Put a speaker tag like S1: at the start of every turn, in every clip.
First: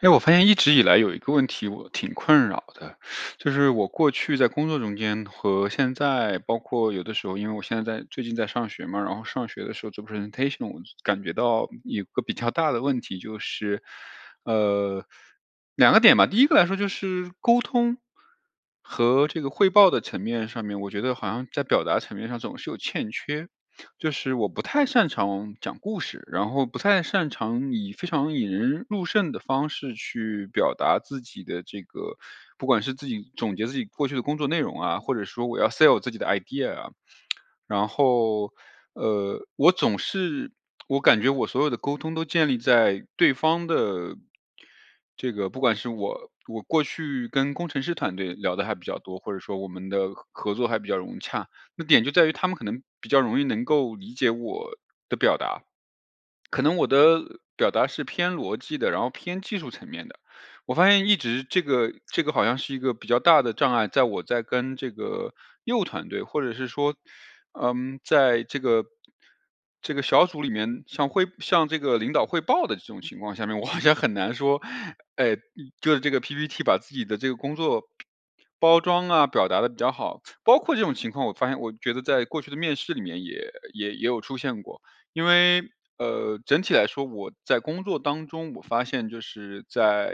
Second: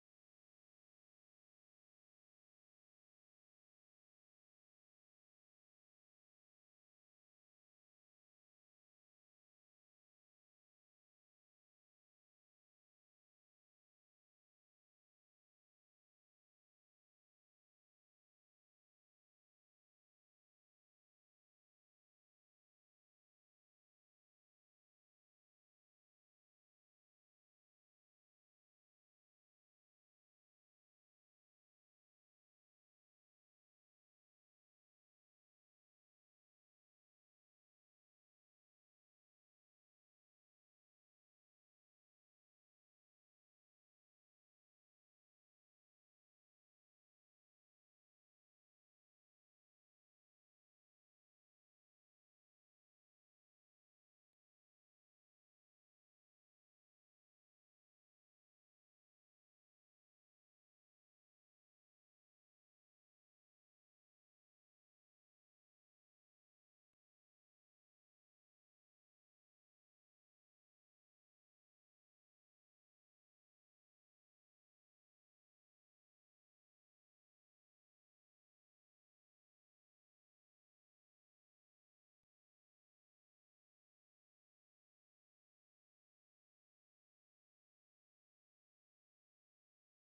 S1: 哎，我发现一直以来有一个问题，我挺困扰的，就是我过去在工作中间和现在，包括有的时候，因为我现在在最近在上学嘛，然后上学的时候做 presentation，我感觉到有个比较大的问题就是，呃，两个点吧。第一个来说就是沟通和这个汇报的层面上面，我觉得好像在表达层面上总是有欠缺。就是我不太擅长讲故事，然后不太擅长以非常引人入胜的方式去表达自己的这个，不管是自己总结自己过去的工作内容啊，或者说我要 sell 自己的 idea 啊，然后，我总是感觉我所有的沟通都建立在对方的这个，不管是我过去跟工程师团队聊的还比较多，或者说我们的合作还比较融洽，那点就在于他们可能比较容易能够理解我的表达，可能我的表达是偏逻辑的，然后偏技术层面的。我发现一直这个好像是一个比较大的障碍，在我在跟这个业务团队，或者是说，在这个小组里面向这个领导汇报的这种情况下面，我好像很难说，哎，就是这个 PPT 把自己的这个工作包装啊表达的比较好，包括这种情况，我发现我觉得在过去的面试里面也有出现过，因为，整体来说，我在工作当中，我发现就是在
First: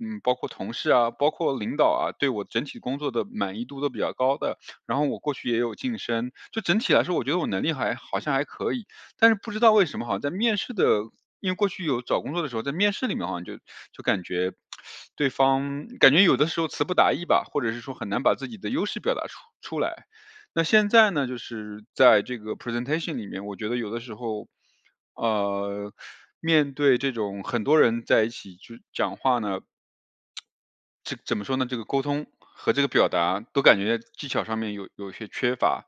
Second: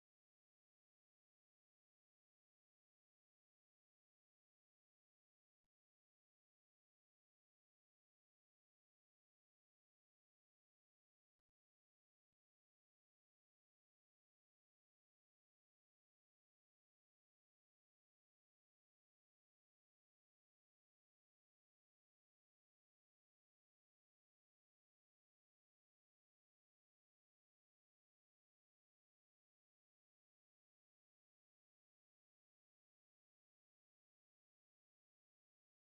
S1: 嗯，包括同事啊，包括领导啊，对我整体工作的满意度都比较高的。然后我过去也有晋升，就整体来说，我觉得我能力还好像还可以。但是不知道为什么，好像在面试的，因为过去有找工作的时候，在面试里面好像就感觉对方感觉有的时候词不达意吧，或者是说很难把自己的优势表达出来。那现在呢，就是在这个 presentation 里面，我觉得有的时候，呃，面对这种很多人在一起去讲话呢，这怎么说呢？这个沟通和这个表达都感觉技巧上面有一些缺乏，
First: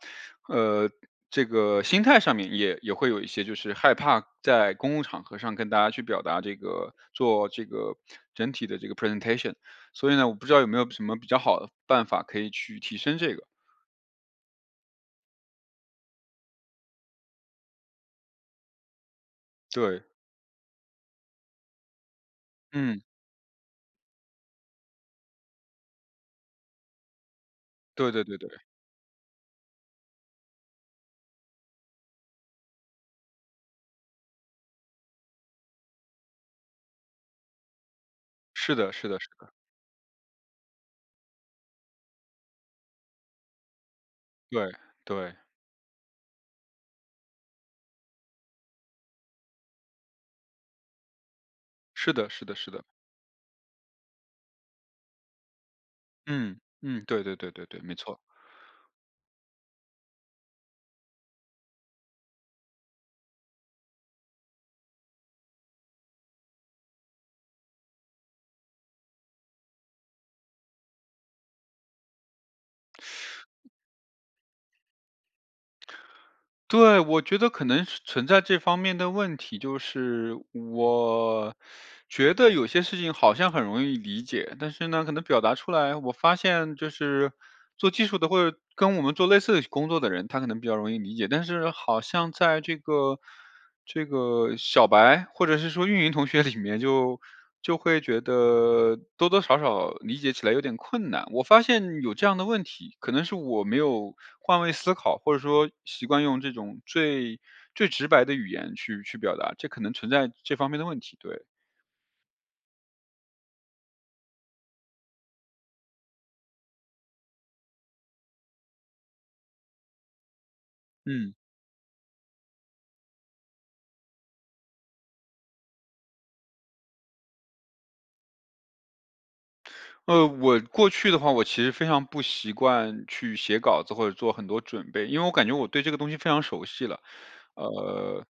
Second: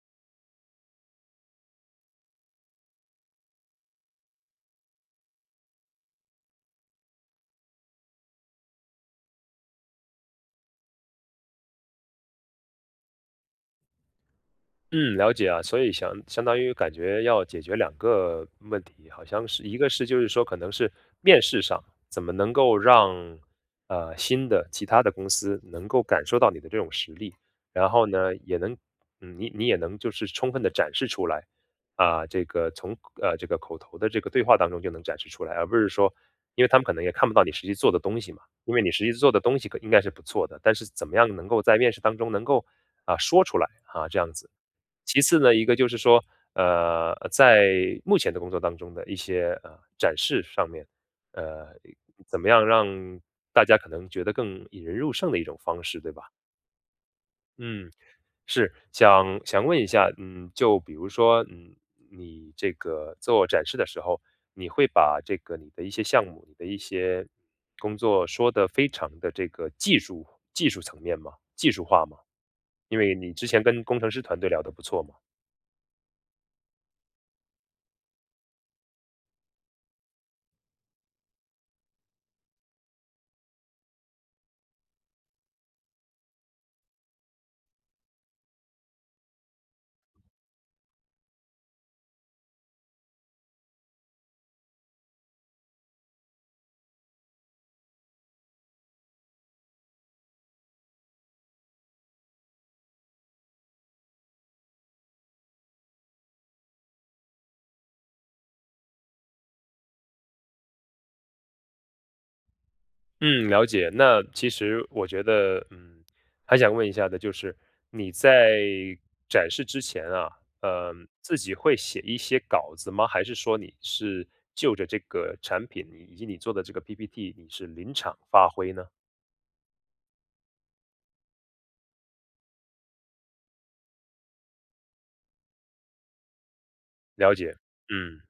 S1: 呃，这个心态上面也会有一些，就是害怕在公共场合上跟大家去表达这个做这个整体的这个 presentation。所以呢，我不知道有没有什么比较好的办法可以去提升这个？
S2: 嗯，了解啊，所以相当于感觉要解决两个问题，好像是一个
S1: 对。
S2: 是就是说可能是面试上怎么能够
S1: 嗯，
S2: 让新的其他的公司能够感受到你的这种实力，然后
S1: 对对
S2: 呢
S1: 对
S2: 也
S1: 对。
S2: 能你也能就是充分的展示出来啊，这个从这个口头的这个对话当中就能展示出来，而不是说因为他们可能也看不到你实际做的东西嘛，因
S1: 是
S2: 为
S1: 的
S2: 你实
S1: 是
S2: 际
S1: 的是
S2: 做的
S1: 的。
S2: 东西可应该是不错的，但是怎么样能够在面试当中能够啊说出来啊这样子。
S1: 对
S2: 其
S1: 对。
S2: 次呢，一个就是说，在目前的工作当中的一些，展示上面，呃，
S1: 是的
S2: 怎
S1: 是
S2: 么
S1: 的
S2: 样
S1: 是的。
S2: 让大家可能觉得更引人入胜的一种方式，对吧？
S1: 嗯嗯，对对对对对，
S2: 嗯，
S1: 没错。
S2: 是，想问一下，嗯，就比如说，嗯，你这个做展示的时候，你会把这个你的一些项目、你的一些工作说的非常的这个技术层面吗？技术化吗？因为你之前跟工程师团队聊得不错嘛。
S1: 对，我觉得可能是存在这方面的问题，就是我觉得有些事情好像很容易理解，但是呢，可能表达出来，我发现就是做技术的或者跟我们做类似工作的人，他可能比较容易理解，但是好像在这个小白或者是说运营同学里面就会觉得多多少少理解起来有点困难。我发现有这样的问题，可能是我没有换位思考，或者说习惯用这种最直白的语言去表达，这可能存在这方面的问题。对。
S2: 嗯，了解。那其实我觉得，嗯，还想问一下的，就是你在展示之前啊，呃，
S1: 嗯。
S2: 自己会写一些稿子吗？还是说你是就着这个产品，以及你做的这个 PPT，你是临场发挥呢？
S1: 我过去的话，我其实非常不习惯去写稿子或者做很多准备，因为我感觉我对这个东西非常熟悉了。
S2: 了解，嗯。
S1: 呃，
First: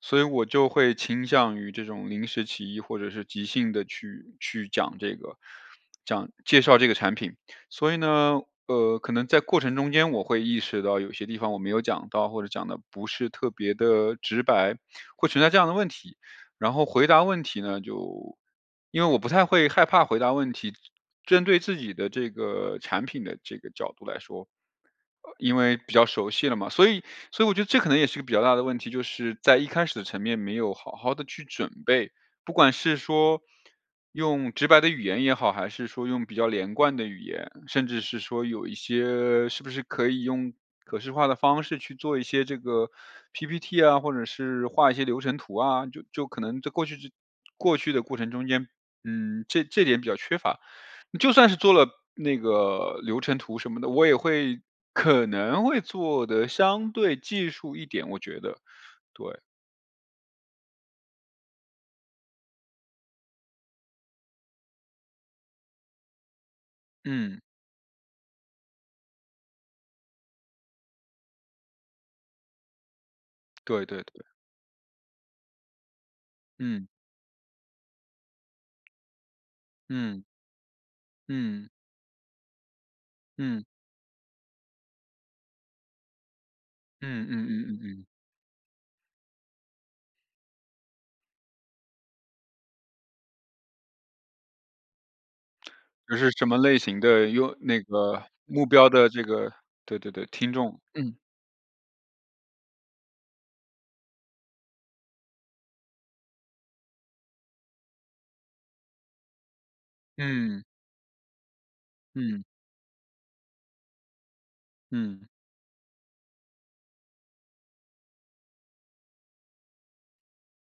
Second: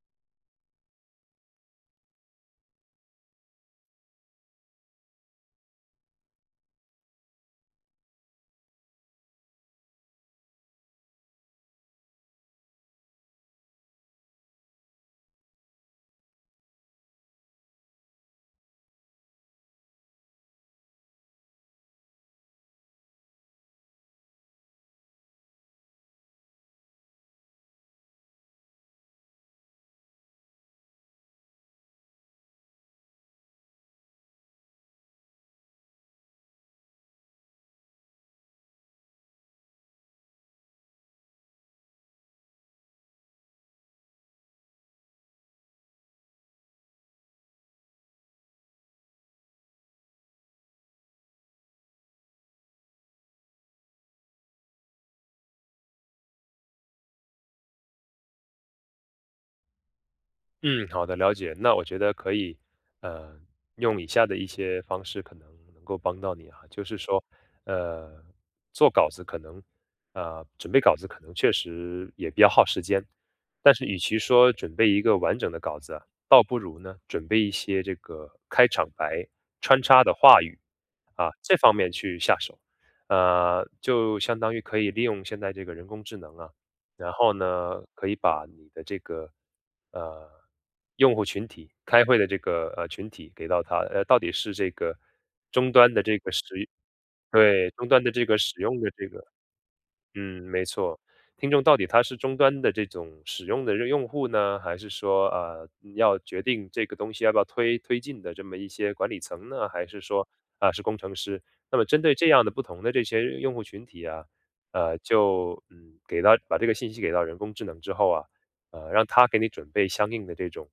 S1: 所以我就会倾向于这种临时起意或者是即兴的去讲介绍这个产品。所以呢，可能在过程中间我会意识到有些地方我没有讲到，或者讲的不是特别的直白，会存在这样的问题。然后回答问题呢，就因为我不太会害怕回答问题，针对自己的这个产品的这个角度来说，因为比较熟悉了嘛，所以我觉得这可能也是个比较大的问题，就是在一开始的层面没有好好的去准备。不管是说用直白的语言也好，还是说用比较连贯的语言，甚至是说有一些是不是可以用可视化的方式去做一些这个 PPT 啊，或者是画一些流程图啊，就可能在过去的过程中间，这点比较缺乏。就算是做了那个流程图什么的，我也会可能会做得相对技术一点，我觉得。对。
S2: 嗯，好的，了解。那我觉得可以，呃，用以下的一些方式可能能够帮到你啊，就是说，
S1: 嗯。
S2: 呃，做稿子可能，准备稿子可能确实也比较耗时间，但
S1: 对
S2: 是与
S1: 对
S2: 其
S1: 对。
S2: 说准备一个完整的稿子啊倒不如
S1: 嗯。
S2: 呢准备一些这个开场白、穿插的
S1: 嗯。
S2: 话语啊，这
S1: 嗯。
S2: 方面去下手，
S1: 嗯。
S2: 就相当于可以利用现在这个人工智能啊。然
S1: 嗯
S2: 后
S1: 嗯嗯嗯
S2: 呢，
S1: 嗯。
S2: 可以把你的这个呃用户群体开会的这个群体给到他，呃，到底是这个终端的
S1: 就
S2: 这
S1: 是
S2: 个使
S1: 什么类型的，用
S2: 对
S1: 那
S2: 终端的
S1: 个
S2: 这个使
S1: 目
S2: 用
S1: 标
S2: 的这
S1: 的这
S2: 个
S1: 个对对对，
S2: 嗯，
S1: 听
S2: 没
S1: 众。
S2: 错，
S1: 嗯。
S2: 听众到底他是终端的这种使用的用户呢，还是说要决定这个东西要不要推进的这么一些管理层呢，还是说
S1: 嗯。
S2: 啊、是工程师？那么针对这
S1: 嗯。
S2: 样的不同的这些用户群体啊，
S1: 嗯。
S2: 给到把这个信息给到人工智能之后啊，让他给你准备相应的这种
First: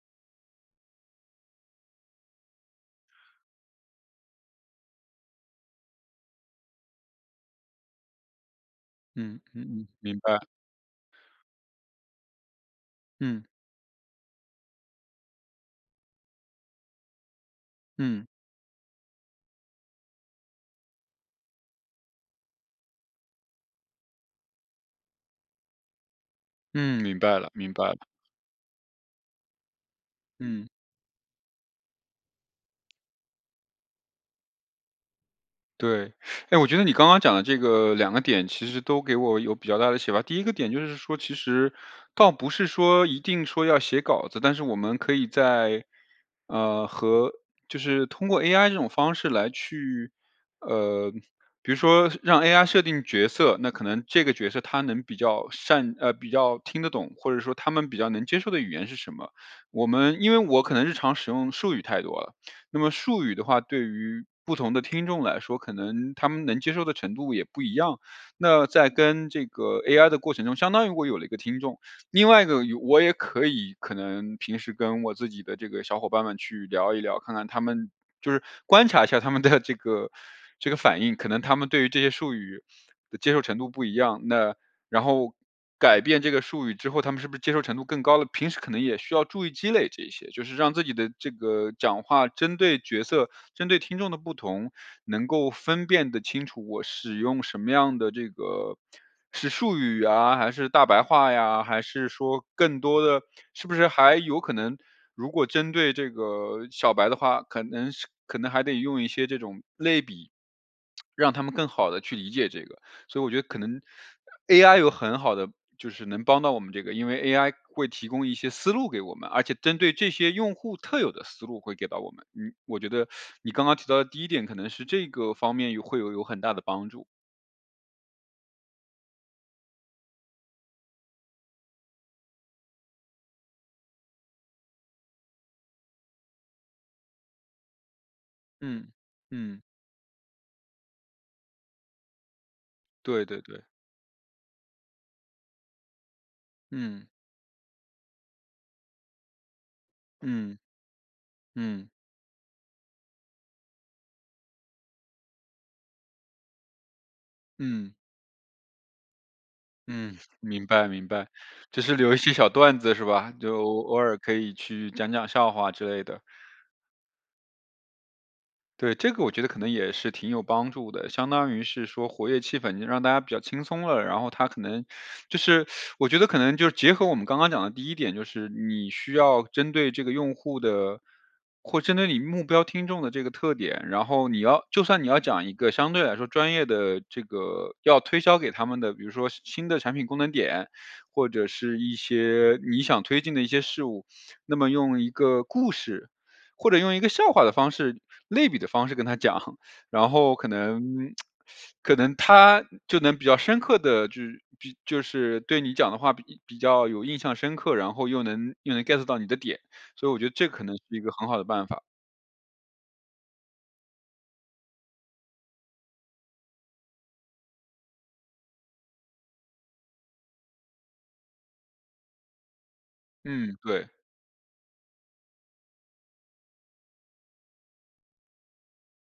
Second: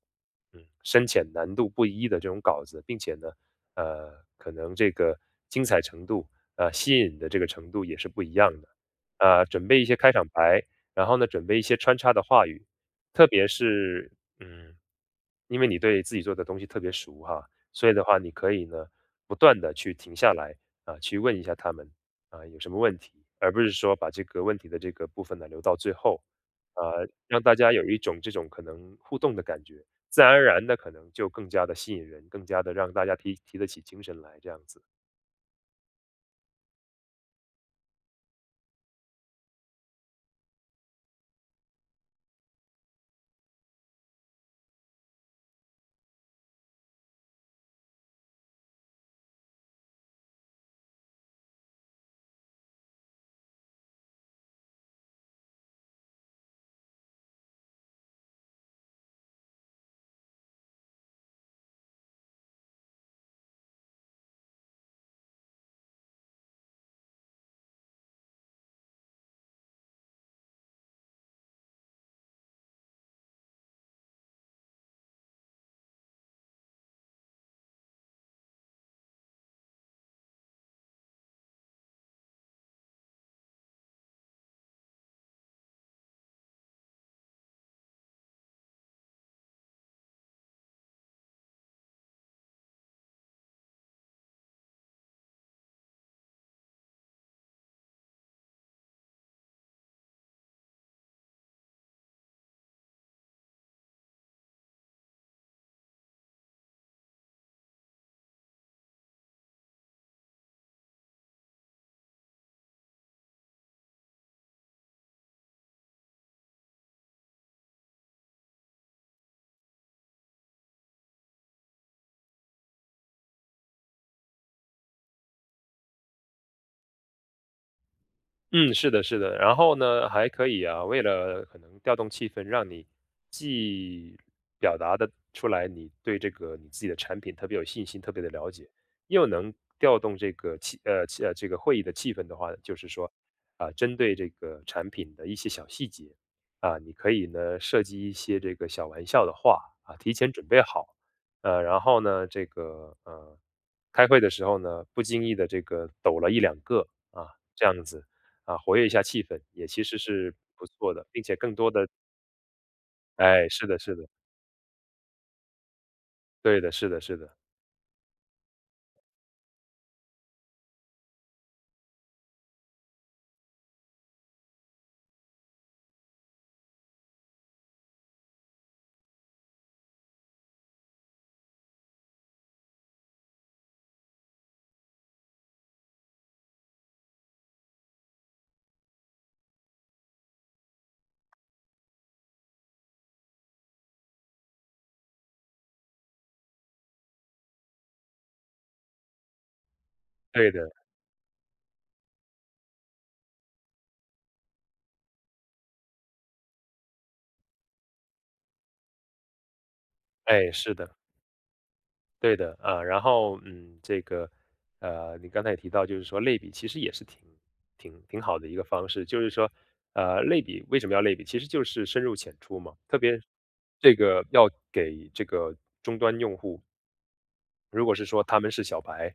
S2: 嗯深浅难度不一的这种稿子，并且呢，呃，可能这个精彩程度吸引的这个程度也是不一样的。
S1: 嗯。嗯
S2: 准
S1: 嗯，
S2: 备一
S1: 嗯
S2: 些开
S1: 明
S2: 场
S1: 白。
S2: 白，然后呢，准备一些穿插的话语，特
S1: 嗯。
S2: 别是嗯，因为你对自己做的东西特别熟哈，所以的话，
S1: 嗯。
S2: 你可以呢，不断的去停下来啊，去问一下他们啊，有什么问题，而不是说把这个问题的这个部分呢留到最后，
S1: 嗯。明白
S2: 让
S1: 了，
S2: 大
S1: 明
S2: 家
S1: 白
S2: 有
S1: 了。
S2: 一种这种可能互动的感觉，自然而然
S1: 嗯。
S2: 的可能就更加的吸引人，更加的让大家提得起精神来这样子。
S1: 对。哎，我觉得你刚刚讲的这个两个点，其实都给我有比较大的启发。第一个点就是说，其实倒不是说一定说要写稿子，但是我们可以在，和就是通过 AI 这种方式来去，呃，比如说让 AI 设定角色，那可能这个角色他能比较善呃，比较听得懂，或者说他们比较能接受的语言是什么。我们因为我可能日常使用术语太多了，那么术语的话，对于不同的听众来说，可能他们能接受的程度也不一样。那在跟这个 AI 的过程中，相当于我有了一个听众，另外一个有我也可以可能平时跟我自己的这个小伙伴们去聊一聊，看看他们就是观察一下他们的这个反应，可能他们对于这些术语的接受程度不一样，那然后改变这个术语之后，他们是不是接受程度更高了？平时可能也需要注意积累这些，就是让自己的这个讲话针对角色、针对听众的不同，能够分辨得清楚我使用什么样的这个是术语啊，还是大白话呀，还是说更多的是不是还有可能，如果针对这个小白的话，可能还得用一些这种类比，让他们更好的去理解这个。所以我觉得可能 AI 有很好的就是能帮到我们这个，因为 AI 会提供一些思路给我们，而且针对这些用户特有的思路会给到我们。嗯，我觉得你刚刚提到的第一点可能是这个方面会有很大的帮助。
S2: 嗯，是的，是的。然后呢，还可以啊，为了可能调动气氛，让你既表达的出来你对这个你自己的产品特别有信心、特别的了解，
S1: 嗯
S2: 又能
S1: 嗯，
S2: 调动这个气呃气呃这个会议的气氛的话，就是说
S1: 对对对。
S2: 啊、针对这个产品的一些小细节啊、你
S1: 嗯
S2: 可以呢设计一些这个小玩笑的话啊，提前准
S1: 嗯
S2: 备好，然
S1: 嗯
S2: 后呢，这个开会的时候呢，不经意的这个抖了一两个啊，这样
S1: 嗯
S2: 子。啊，活跃一下气氛，也其实
S1: 嗯，
S2: 是
S1: 明
S2: 不
S1: 白
S2: 错的，
S1: 明
S2: 并
S1: 白。
S2: 且更多
S1: 就
S2: 的
S1: 是留一些小段子是吧？
S2: 哎，
S1: 就
S2: 是的
S1: 偶
S2: 是
S1: 偶
S2: 的，
S1: 尔可以去讲讲笑话之类的。
S2: 对的是的是的，
S1: 对，这个我觉得可能也是挺有帮助的，相当于是说活跃气氛，让大家比较轻松了。然后他可能就是，我觉得可能就是结合我们刚刚讲的第一点，就是你需要针对这个用户的，或针对你目标听众的这个特点，然后你要就算你要讲一个相对来说专业的这个要推销给他们的，比如说新的产品功能点，或者是一些你想推进的一些事物，那么用一个故事。或者用一个笑话的方式、类比的方式跟他讲，然后可
S2: 对的，
S1: 能可能他就能比较深刻的，就是比就是对你讲的话比较有印象深刻，然后又能 get 到你的点，所以我觉得这
S2: 哎，
S1: 可
S2: 是
S1: 能是
S2: 的，
S1: 一个很好的办法。
S2: 对的，啊，然后，嗯，这个，你刚才也提到，就是说类比其实也是挺好的一个方式，就是说，类比为什么要类比？其实就是深入浅出嘛，特别
S1: 嗯。对。
S2: 这个要给这个终端用户如果是说他们是小白，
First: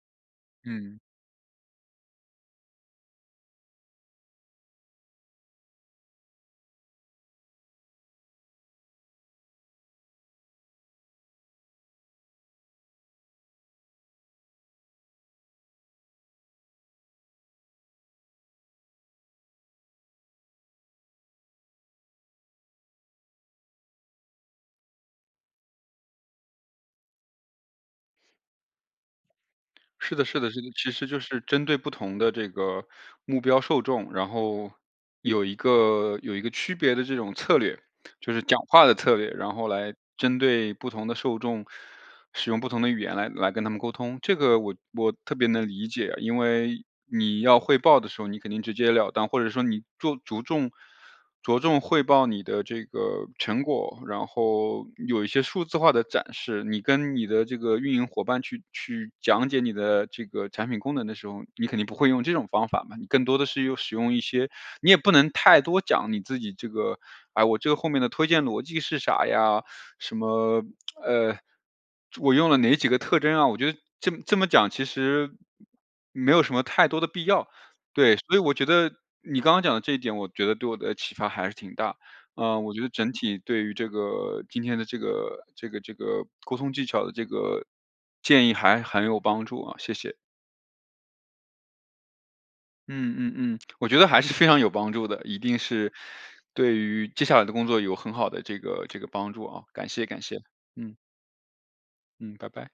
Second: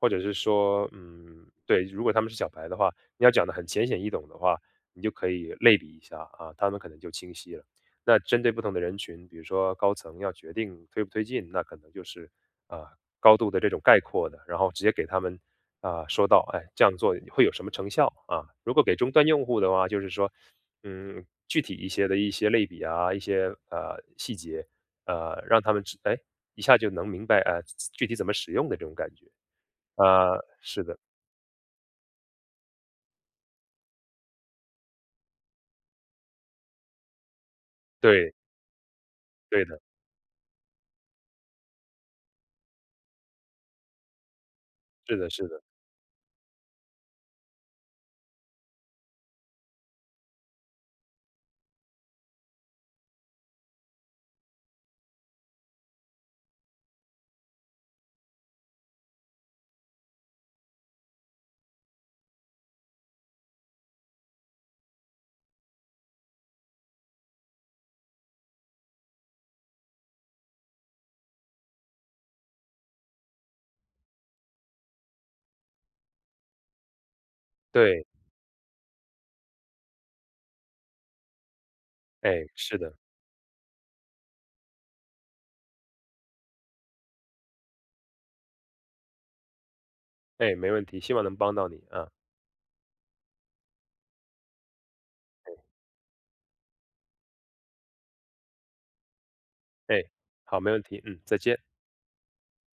S2: 或者是说，
S1: 嗯。
S2: 嗯，对，如果他们是小白的话，你要讲的很浅显易懂的话，你就可以类比一下啊，他们可能就清晰了。那针对不同的人群，比如说高层要决定推不推进，那可能就是啊、高度的这种概括的，然后直接给他们啊、说到，哎，这样做会有什么成效啊？如果给终端用户的话，就是说，嗯，具体一些的一些类比啊，一些细节，让他们知，哎，一下就能明白，具体怎么使用的这种感觉。
S1: 是的，是
S2: 啊，
S1: 的，是的，
S2: 是
S1: 其
S2: 的，
S1: 实就是针对不同的这个目标受众，然后有一个区别的这种策略，就
S2: 对，
S1: 是讲话的策略，然
S2: 对
S1: 后
S2: 的，
S1: 来针对不同的受众，使用不同的语言来跟他们沟通。这个我
S2: 是的，
S1: 特
S2: 是
S1: 别
S2: 的，
S1: 能理解啊，因为你要汇报的时候，你肯定直截了当，或者说你做着重。着重汇报你的这个成果，然后有一些数字化的展示。你跟你的这个运营伙伴去讲解你的这个产品功能的时候，你肯定不会用这种方法嘛，你更多的是又使用一些，你也不能太多讲你自己这个，哎，我这个后面的推荐逻辑是啥呀？什么呃，我用了哪几个特征啊？我觉得这么讲其实没有什么太多的必要。
S2: 对，
S1: 对，所以我觉得你刚刚讲的这一点，我觉得对我的启发还是挺大。
S2: 哎，
S1: 我
S2: 是
S1: 觉得
S2: 的，
S1: 整体对于这个今天的这个沟通技巧的这个建议还很有帮助啊，谢谢。
S2: 哎，没问题，希望能帮到你啊，
S1: 嗯嗯嗯，我觉得还是非常有帮助的，一定是对于接下来的工作有很好的这个帮助啊，感
S2: 哎，
S1: 谢感谢。
S2: 好，没问
S1: 嗯
S2: 题，嗯，再见。
S1: 嗯，拜拜。